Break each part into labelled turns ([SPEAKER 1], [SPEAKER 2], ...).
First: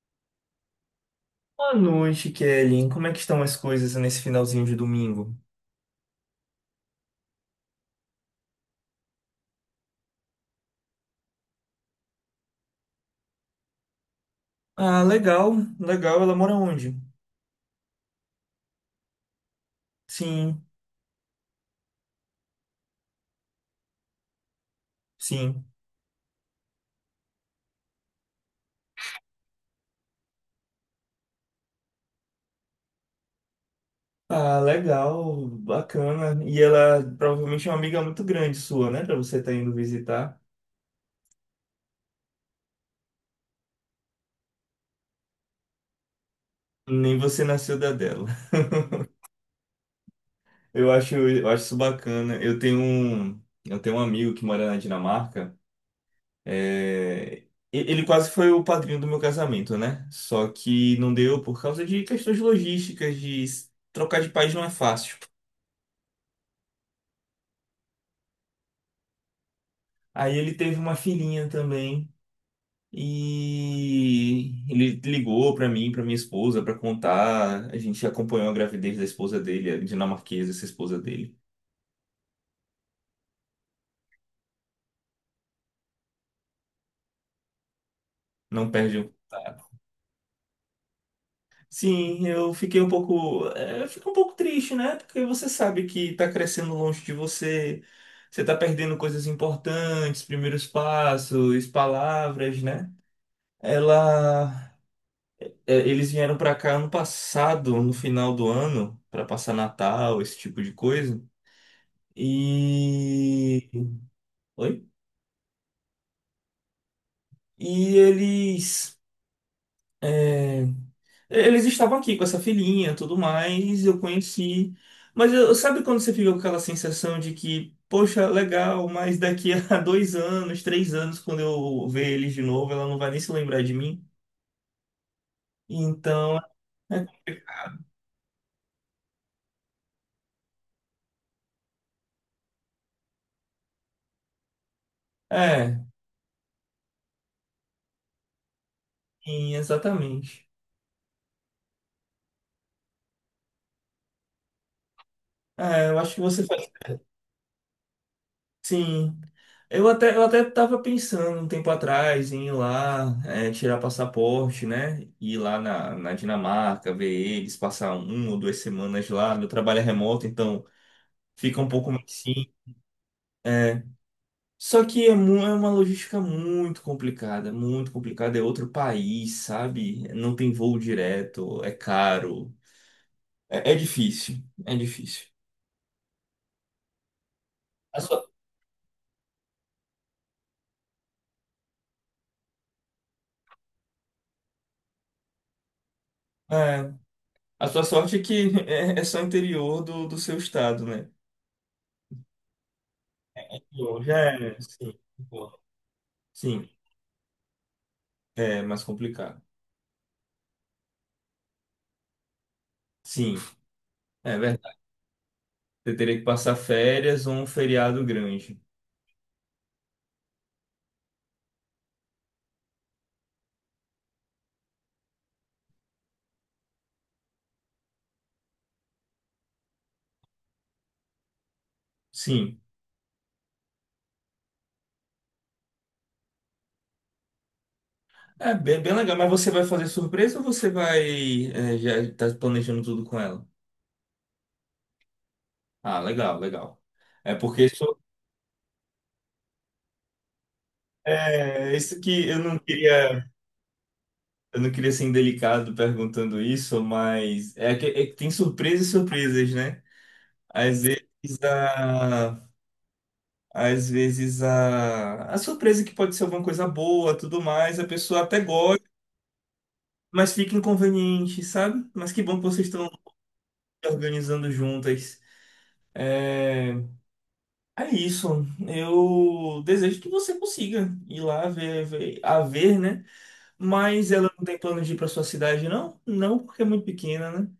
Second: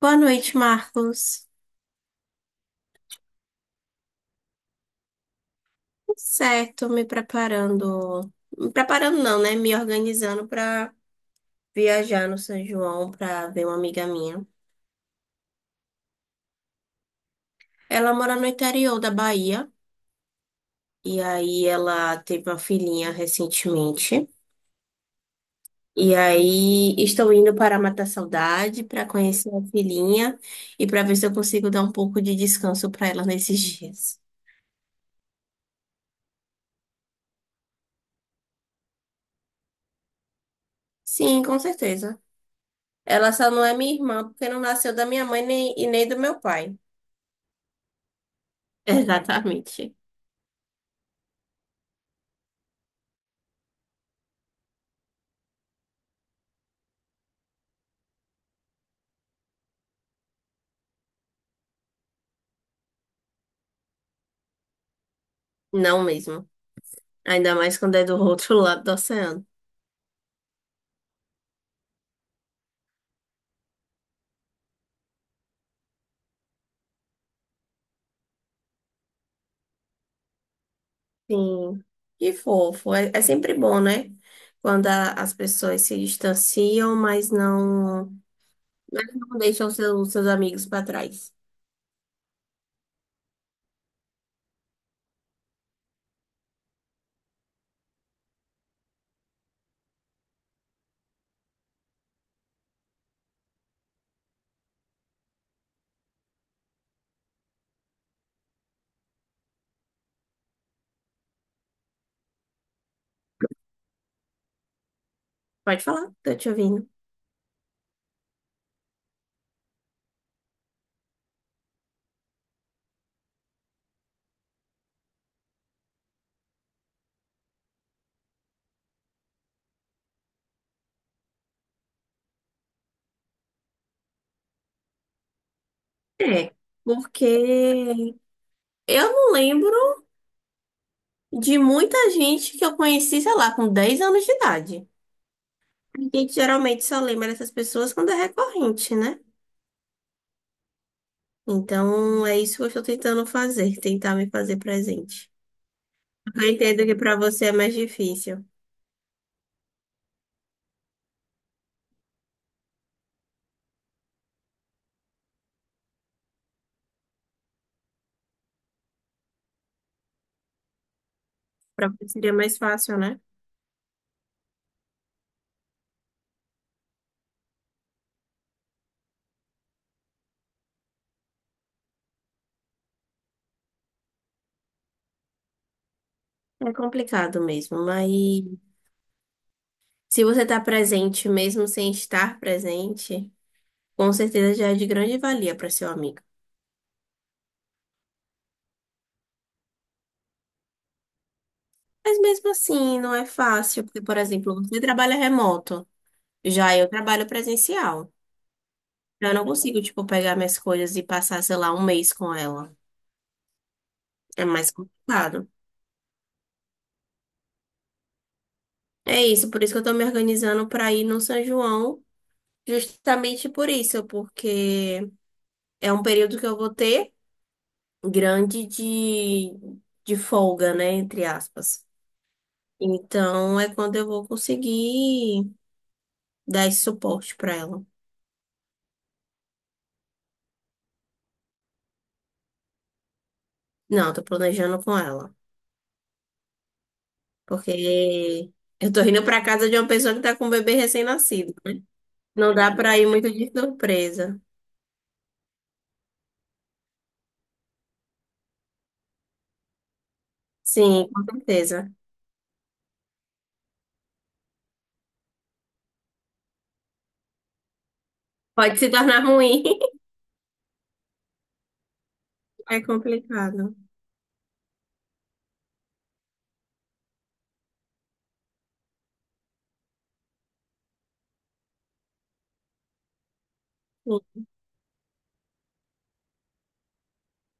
[SPEAKER 1] Boa noite, Marcos.
[SPEAKER 2] Boa noite, Kelly. Como é que estão as coisas nesse finalzinho de domingo?
[SPEAKER 1] Tudo certo, me preparando. Me preparando não, né? Me organizando para viajar no São João para ver uma amiga minha.
[SPEAKER 2] Ah, legal, legal. Ela mora onde?
[SPEAKER 1] Ela mora no interior da Bahia
[SPEAKER 2] Sim,
[SPEAKER 1] e aí ela teve uma filhinha recentemente.
[SPEAKER 2] sim.
[SPEAKER 1] E aí estou indo para matar saudade, para conhecer a filhinha e para ver se eu consigo dar um pouco de descanso para ela nesses dias.
[SPEAKER 2] Ah, legal, bacana. E ela provavelmente é uma amiga muito grande sua, né? Pra você estar indo visitar.
[SPEAKER 1] Sim, com certeza. Ela só não é minha irmã porque não nasceu da minha mãe nem, e nem do meu pai.
[SPEAKER 2] Nem você nasceu da dela.
[SPEAKER 1] Exatamente.
[SPEAKER 2] Eu acho isso bacana. Eu tenho um amigo que mora na Dinamarca. É, e- Ele quase foi o padrinho do meu casamento, né? Só que não deu por causa de questões logísticas, de trocar de país não é fácil.
[SPEAKER 1] Não mesmo. Ainda mais quando é do outro lado do oceano.
[SPEAKER 2] Aí ele teve uma filhinha também e ele ligou pra mim, pra minha esposa, pra contar. A gente acompanhou a gravidez da esposa dele, a dinamarquesa, essa esposa dele.
[SPEAKER 1] Sim. Que fofo. É, é sempre bom, né? Quando as pessoas se distanciam,
[SPEAKER 2] Não perde
[SPEAKER 1] mas
[SPEAKER 2] um.
[SPEAKER 1] não deixam seus amigos para trás.
[SPEAKER 2] Sim, eu fiquei um pouco, eu fico um pouco triste, né? Porque você sabe que tá crescendo longe de você, você tá perdendo coisas importantes, primeiros passos, palavras, né? Ela, eles vieram pra cá ano passado, no final do ano, pra passar Natal, esse tipo de coisa. E, oi?
[SPEAKER 1] Pode falar, tô te ouvindo.
[SPEAKER 2] E eles, é, Eles estavam aqui com essa filhinha, tudo mais, eu conheci. Mas eu, sabe quando você fica com aquela sensação de que, poxa, legal, mas daqui a dois anos, três anos, quando eu ver eles de novo, ela não vai nem se lembrar de mim? Então,
[SPEAKER 1] É, porque eu não lembro de muita gente que eu conheci, sei lá, com 10 anos de idade.
[SPEAKER 2] é, é,
[SPEAKER 1] A gente geralmente só lembra dessas pessoas quando é recorrente, né?
[SPEAKER 2] sim, exatamente.
[SPEAKER 1] Então, é isso que eu estou tentando fazer, tentar me fazer presente.
[SPEAKER 2] É, eu acho que você
[SPEAKER 1] Eu
[SPEAKER 2] faz.
[SPEAKER 1] entendo que para você é mais difícil,
[SPEAKER 2] Sim. Eu até estava pensando um tempo atrás em ir lá, tirar passaporte, né? Ir lá na Dinamarca, ver eles, passar uma ou duas semanas lá. Meu trabalho é remoto, então fica um
[SPEAKER 1] para
[SPEAKER 2] pouco mais
[SPEAKER 1] você seria
[SPEAKER 2] sim.
[SPEAKER 1] mais fácil, né?
[SPEAKER 2] É. Só que é uma logística muito complicada, muito complicada. É outro país, sabe? Não tem voo direto, é caro. É, é difícil, é difícil.
[SPEAKER 1] É complicado mesmo,
[SPEAKER 2] A
[SPEAKER 1] mas
[SPEAKER 2] sua,
[SPEAKER 1] se você está presente mesmo sem estar presente, com certeza já é de grande valia para seu amigo.
[SPEAKER 2] é, a sua sorte é que é só interior do seu estado, né?
[SPEAKER 1] Mas mesmo assim, não é fácil, porque,
[SPEAKER 2] Bom,
[SPEAKER 1] por
[SPEAKER 2] já é,
[SPEAKER 1] exemplo,
[SPEAKER 2] né?
[SPEAKER 1] você
[SPEAKER 2] Sim.
[SPEAKER 1] trabalha
[SPEAKER 2] Bom,
[SPEAKER 1] remoto,
[SPEAKER 2] sim,
[SPEAKER 1] já eu trabalho presencial.
[SPEAKER 2] é mais
[SPEAKER 1] Eu
[SPEAKER 2] complicado.
[SPEAKER 1] não consigo, tipo, pegar minhas coisas e passar, sei lá, um mês com ela.
[SPEAKER 2] Sim, é
[SPEAKER 1] É mais
[SPEAKER 2] verdade.
[SPEAKER 1] complicado.
[SPEAKER 2] Você teria que passar férias ou um feriado grande.
[SPEAKER 1] É isso, por isso que eu tô me organizando para ir no São João, justamente por isso, porque é um período que eu vou ter grande de folga, né, entre aspas.
[SPEAKER 2] Sim.
[SPEAKER 1] Então é quando eu vou conseguir dar esse suporte para ela.
[SPEAKER 2] É bem, bem legal, mas você vai fazer surpresa ou você vai, já tá planejando tudo com ela?
[SPEAKER 1] Não, tô planejando com ela,
[SPEAKER 2] Ah, legal, legal. É porque isso,
[SPEAKER 1] porque eu tô indo para casa de uma pessoa que tá com um bebê recém-nascido.
[SPEAKER 2] isso que
[SPEAKER 1] Não dá para ir muito de surpresa.
[SPEAKER 2] eu não queria ser indelicado perguntando isso, mas é que tem surpresas e surpresas, né? Às
[SPEAKER 1] Sim, com
[SPEAKER 2] vezes
[SPEAKER 1] certeza.
[SPEAKER 2] a Às vezes a surpresa que pode ser alguma coisa boa, tudo mais, a pessoa até
[SPEAKER 1] Pode
[SPEAKER 2] gosta,
[SPEAKER 1] se tornar ruim.
[SPEAKER 2] mas fica inconveniente, sabe? Mas que bom que vocês
[SPEAKER 1] É
[SPEAKER 2] estão
[SPEAKER 1] complicado.
[SPEAKER 2] organizando juntas. É, é isso. Eu desejo que você consiga ir lá ver, ver- a ver, né? Mas ela não tem plano de ir para sua cidade, não? Não, porque é muito pequena, né?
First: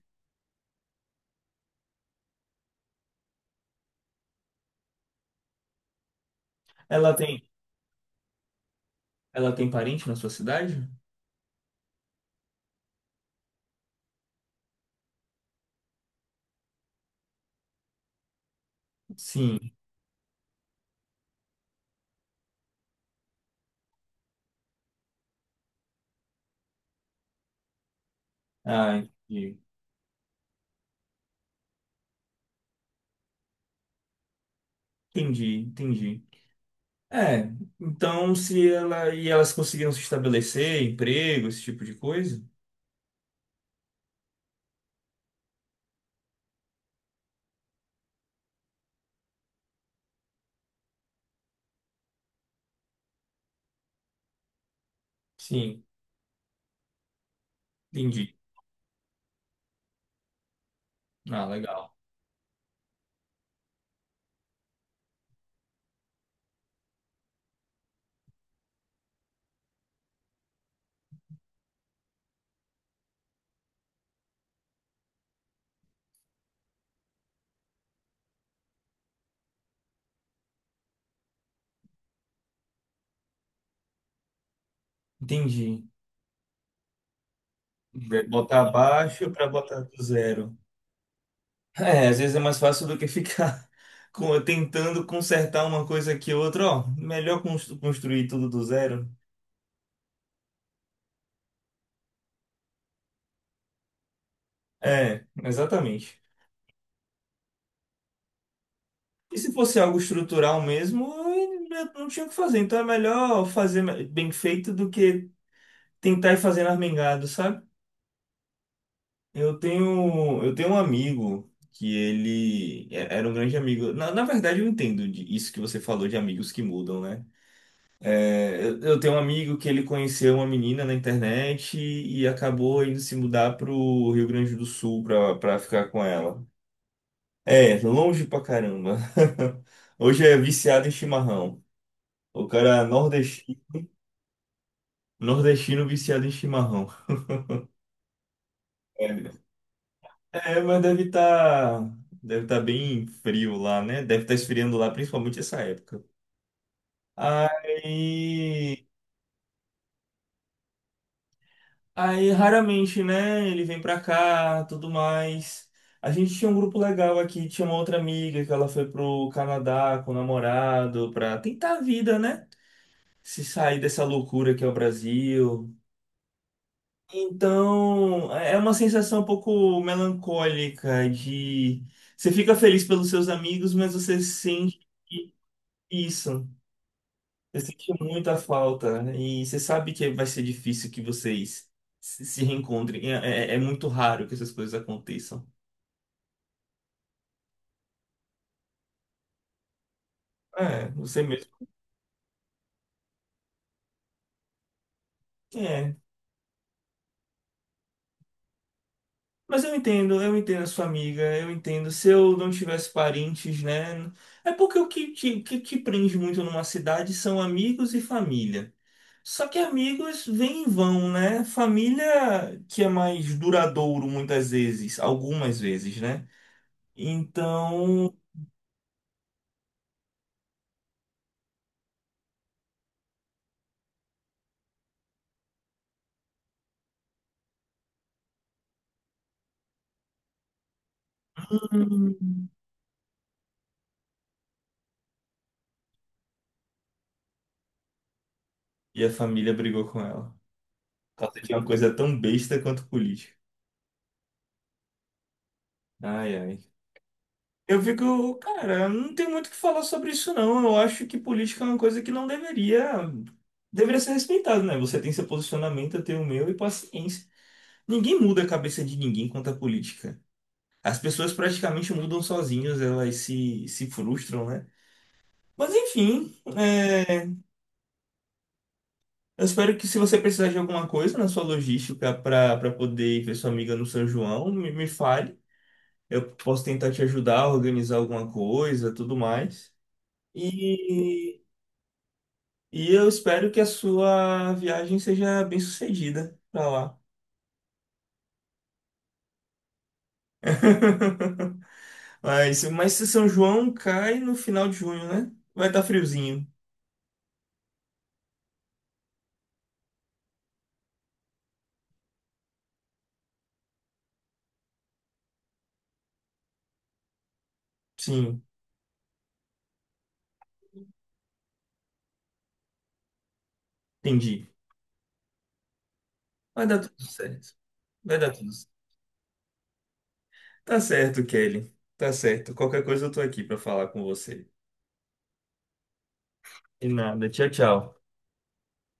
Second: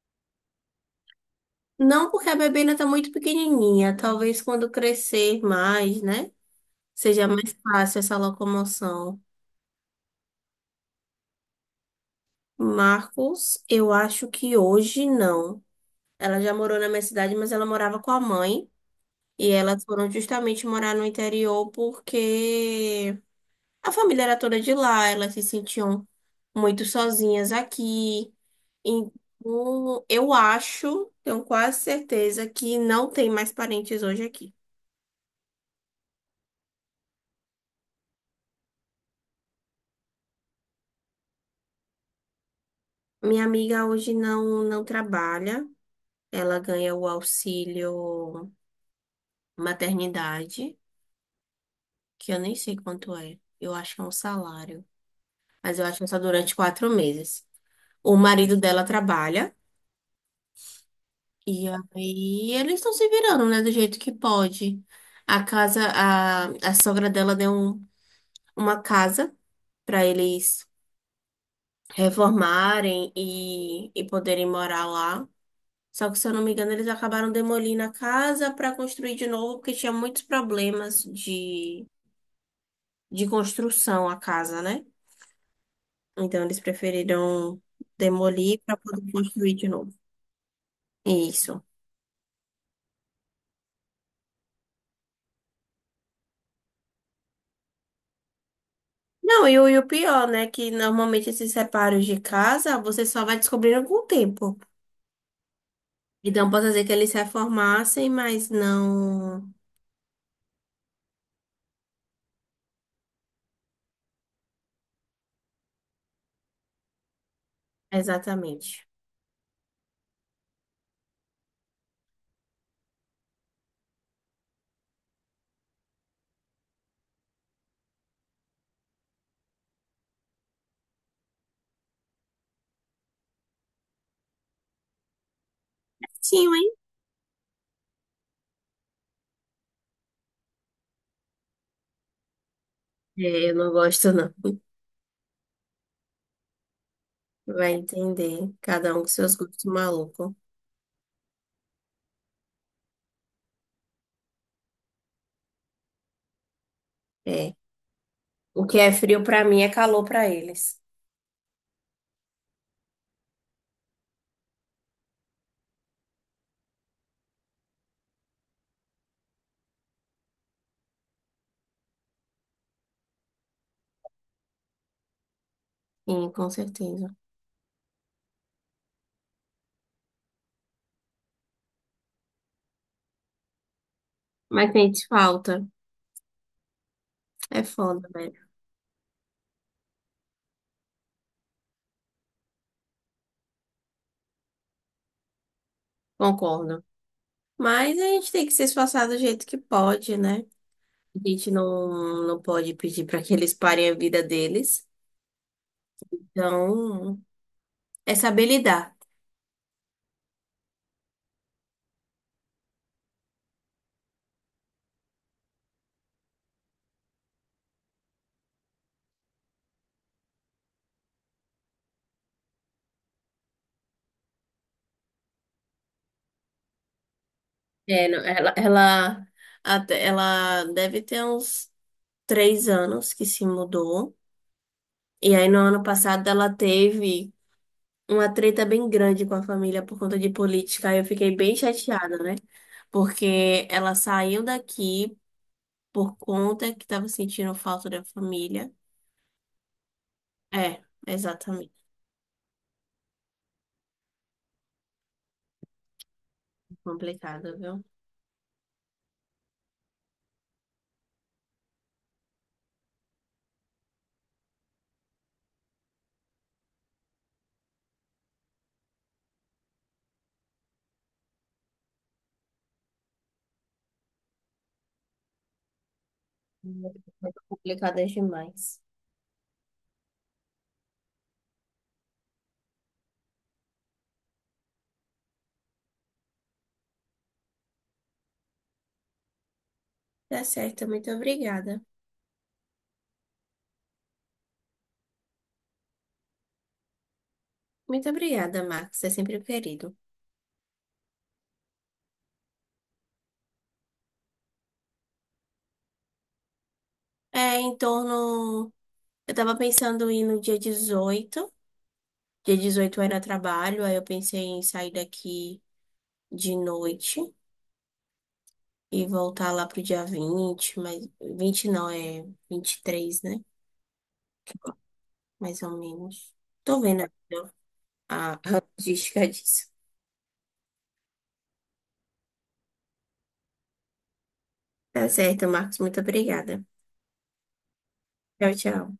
[SPEAKER 1] Não porque a bebê ainda está muito pequenininha. Talvez quando crescer mais, né?
[SPEAKER 2] Ela
[SPEAKER 1] Seja
[SPEAKER 2] tem,
[SPEAKER 1] mais fácil essa locomoção.
[SPEAKER 2] ela tem parente na sua cidade?
[SPEAKER 1] Marcos, eu acho que hoje não. Ela já morou na minha cidade, mas ela morava com a mãe. E
[SPEAKER 2] Sim.
[SPEAKER 1] elas foram justamente morar no interior porque a família era toda de lá. Elas se sentiam muito sozinhas aqui.
[SPEAKER 2] Ah, entendi,
[SPEAKER 1] Então, eu acho, tenho quase certeza que não tem mais parentes hoje aqui.
[SPEAKER 2] entendi. Entendi. É, então se ela e elas conseguiram se estabelecer, emprego, esse tipo de coisa?
[SPEAKER 1] Minha amiga hoje não, não trabalha, ela ganha o auxílio maternidade, que eu nem sei quanto é, eu acho que é um salário, mas
[SPEAKER 2] Sim,
[SPEAKER 1] eu acho que é só durante 4 meses. O
[SPEAKER 2] entendi.
[SPEAKER 1] marido dela trabalha
[SPEAKER 2] Ah,
[SPEAKER 1] e
[SPEAKER 2] legal.
[SPEAKER 1] aí eles estão se virando, né, do jeito que pode. A casa, a sogra dela deu uma casa para eles reformarem e poderem morar lá. Só que, se eu não me engano, eles acabaram demolindo a casa para construir de novo, porque tinha muitos problemas de construção a casa, né?
[SPEAKER 2] Entendi.
[SPEAKER 1] Então, eles preferiram
[SPEAKER 2] Vai
[SPEAKER 1] demolir
[SPEAKER 2] botar
[SPEAKER 1] para poder
[SPEAKER 2] abaixo para
[SPEAKER 1] construir de
[SPEAKER 2] botar
[SPEAKER 1] novo.
[SPEAKER 2] do zero.
[SPEAKER 1] Isso.
[SPEAKER 2] É, às vezes é mais fácil do que ficar tentando consertar uma coisa que outra, ó, melhor construir tudo do zero.
[SPEAKER 1] Não, e o pior, né? Que normalmente esses reparos de casa você só vai descobrindo com o tempo.
[SPEAKER 2] É, exatamente.
[SPEAKER 1] Então, posso dizer que eles se reformassem, mas
[SPEAKER 2] E
[SPEAKER 1] não
[SPEAKER 2] se fosse algo estrutural mesmo, eu não tinha o que fazer. Então é melhor fazer bem feito do que tentar ir fazendo armengado, sabe?
[SPEAKER 1] exatamente.
[SPEAKER 2] Eu tenho um amigo que era um grande amigo. Na verdade, eu entendo isso que você falou de amigos que mudam, né? Eu tenho um amigo que ele conheceu uma menina na internet e acabou indo se mudar pro Rio Grande do Sul pra ficar com ela.
[SPEAKER 1] Sim, hein?
[SPEAKER 2] É, longe pra caramba. Hoje é viciado em chimarrão. O cara é
[SPEAKER 1] É, eu
[SPEAKER 2] nordesti-
[SPEAKER 1] não gosto, não.
[SPEAKER 2] Nordestino viciado em chimarrão.
[SPEAKER 1] Vai entender. Cada um com seus
[SPEAKER 2] É,
[SPEAKER 1] gostos malucos.
[SPEAKER 2] é, mas deve tá bem frio lá, né? Deve estar esfriando lá, principalmente essa época.
[SPEAKER 1] É. O que
[SPEAKER 2] Aí,
[SPEAKER 1] é frio pra mim é calor pra eles.
[SPEAKER 2] aí raramente, né? Ele vem pra cá, tudo mais. A gente tinha um grupo legal aqui, tinha uma outra amiga que ela foi pro Canadá com o namorado pra tentar a vida, né? Se sair dessa loucura que é o Brasil.
[SPEAKER 1] Sim, com certeza.
[SPEAKER 2] Então, é uma sensação um pouco melancólica de você fica feliz pelos seus amigos, mas você
[SPEAKER 1] Mas
[SPEAKER 2] sente.
[SPEAKER 1] sente falta.
[SPEAKER 2] Isso, eu
[SPEAKER 1] É
[SPEAKER 2] senti
[SPEAKER 1] foda,
[SPEAKER 2] muita
[SPEAKER 1] velho.
[SPEAKER 2] falta, né? E você sabe que vai ser difícil que vocês se reencontrem. É muito raro que essas coisas aconteçam.
[SPEAKER 1] Concordo. Mas a gente tem que se esforçar do jeito que pode, né?
[SPEAKER 2] É, você
[SPEAKER 1] A
[SPEAKER 2] mesmo.
[SPEAKER 1] gente não, não pode pedir pra que eles parem a vida deles.
[SPEAKER 2] É.
[SPEAKER 1] Então, é saber lidar.
[SPEAKER 2] Mas eu entendo a sua amiga, eu entendo. Se eu não tivesse parentes, né? É porque o que que te prende muito numa cidade são amigos e família. Só que amigos vêm e vão, né? Família que é mais duradouro muitas vezes, algumas vezes, né?
[SPEAKER 1] É,
[SPEAKER 2] Então.
[SPEAKER 1] não, ela deve ter uns 3 anos que se mudou. E aí, no ano passado, ela teve uma treta bem grande com a família por conta de política. Aí eu fiquei bem
[SPEAKER 2] Hum.
[SPEAKER 1] chateada, né? Porque ela saiu daqui por conta que tava sentindo falta da família.
[SPEAKER 2] E a família brigou com ela.
[SPEAKER 1] É,
[SPEAKER 2] Por causa de uma
[SPEAKER 1] exatamente.
[SPEAKER 2] coisa tão besta quanto política. Ai, ai.
[SPEAKER 1] Complicado,
[SPEAKER 2] Eu
[SPEAKER 1] viu?
[SPEAKER 2] fico, cara, não tem muito o que falar sobre isso, não. Eu acho que política é uma coisa que não deveria. Deveria ser respeitada, né? Você tem seu posicionamento, eu tenho o meu e paciência. Ninguém muda a cabeça de ninguém quanto à política. As pessoas praticamente mudam sozinhas, elas se frustram, né? Mas enfim, é,
[SPEAKER 1] Muito complicado é demais.
[SPEAKER 2] eu espero que se você precisar de alguma coisa na sua logística para poder ir ver sua amiga no São João, me fale. Eu posso tentar te ajudar a organizar alguma coisa, tudo mais.
[SPEAKER 1] Tá certo, muito
[SPEAKER 2] E,
[SPEAKER 1] obrigada.
[SPEAKER 2] e eu espero que a sua viagem seja bem sucedida pra lá.
[SPEAKER 1] Muito obrigada, Max. É sempre um querido.
[SPEAKER 2] Mas se São João cai no final de junho, né? Vai estar friozinho.
[SPEAKER 1] É, em torno. Eu tava pensando em ir no dia 18. Dia 18 eu era trabalho, aí eu pensei em sair daqui de noite.
[SPEAKER 2] Sim,
[SPEAKER 1] E voltar lá pro dia 20, mas 20 não, é 23, né?
[SPEAKER 2] entendi.
[SPEAKER 1] Mais ou menos.
[SPEAKER 2] Vai dar
[SPEAKER 1] Tô
[SPEAKER 2] tudo
[SPEAKER 1] vendo
[SPEAKER 2] certo. Vai dar
[SPEAKER 1] a
[SPEAKER 2] tudo certo.
[SPEAKER 1] logística disso.
[SPEAKER 2] Tá certo, Kelly. Tá certo. Qualquer coisa eu tô aqui pra falar com você.
[SPEAKER 1] Tá certo, Marcos. Muito obrigada.
[SPEAKER 2] E nada. Tchau, tchau.
[SPEAKER 1] Tchau, tchau.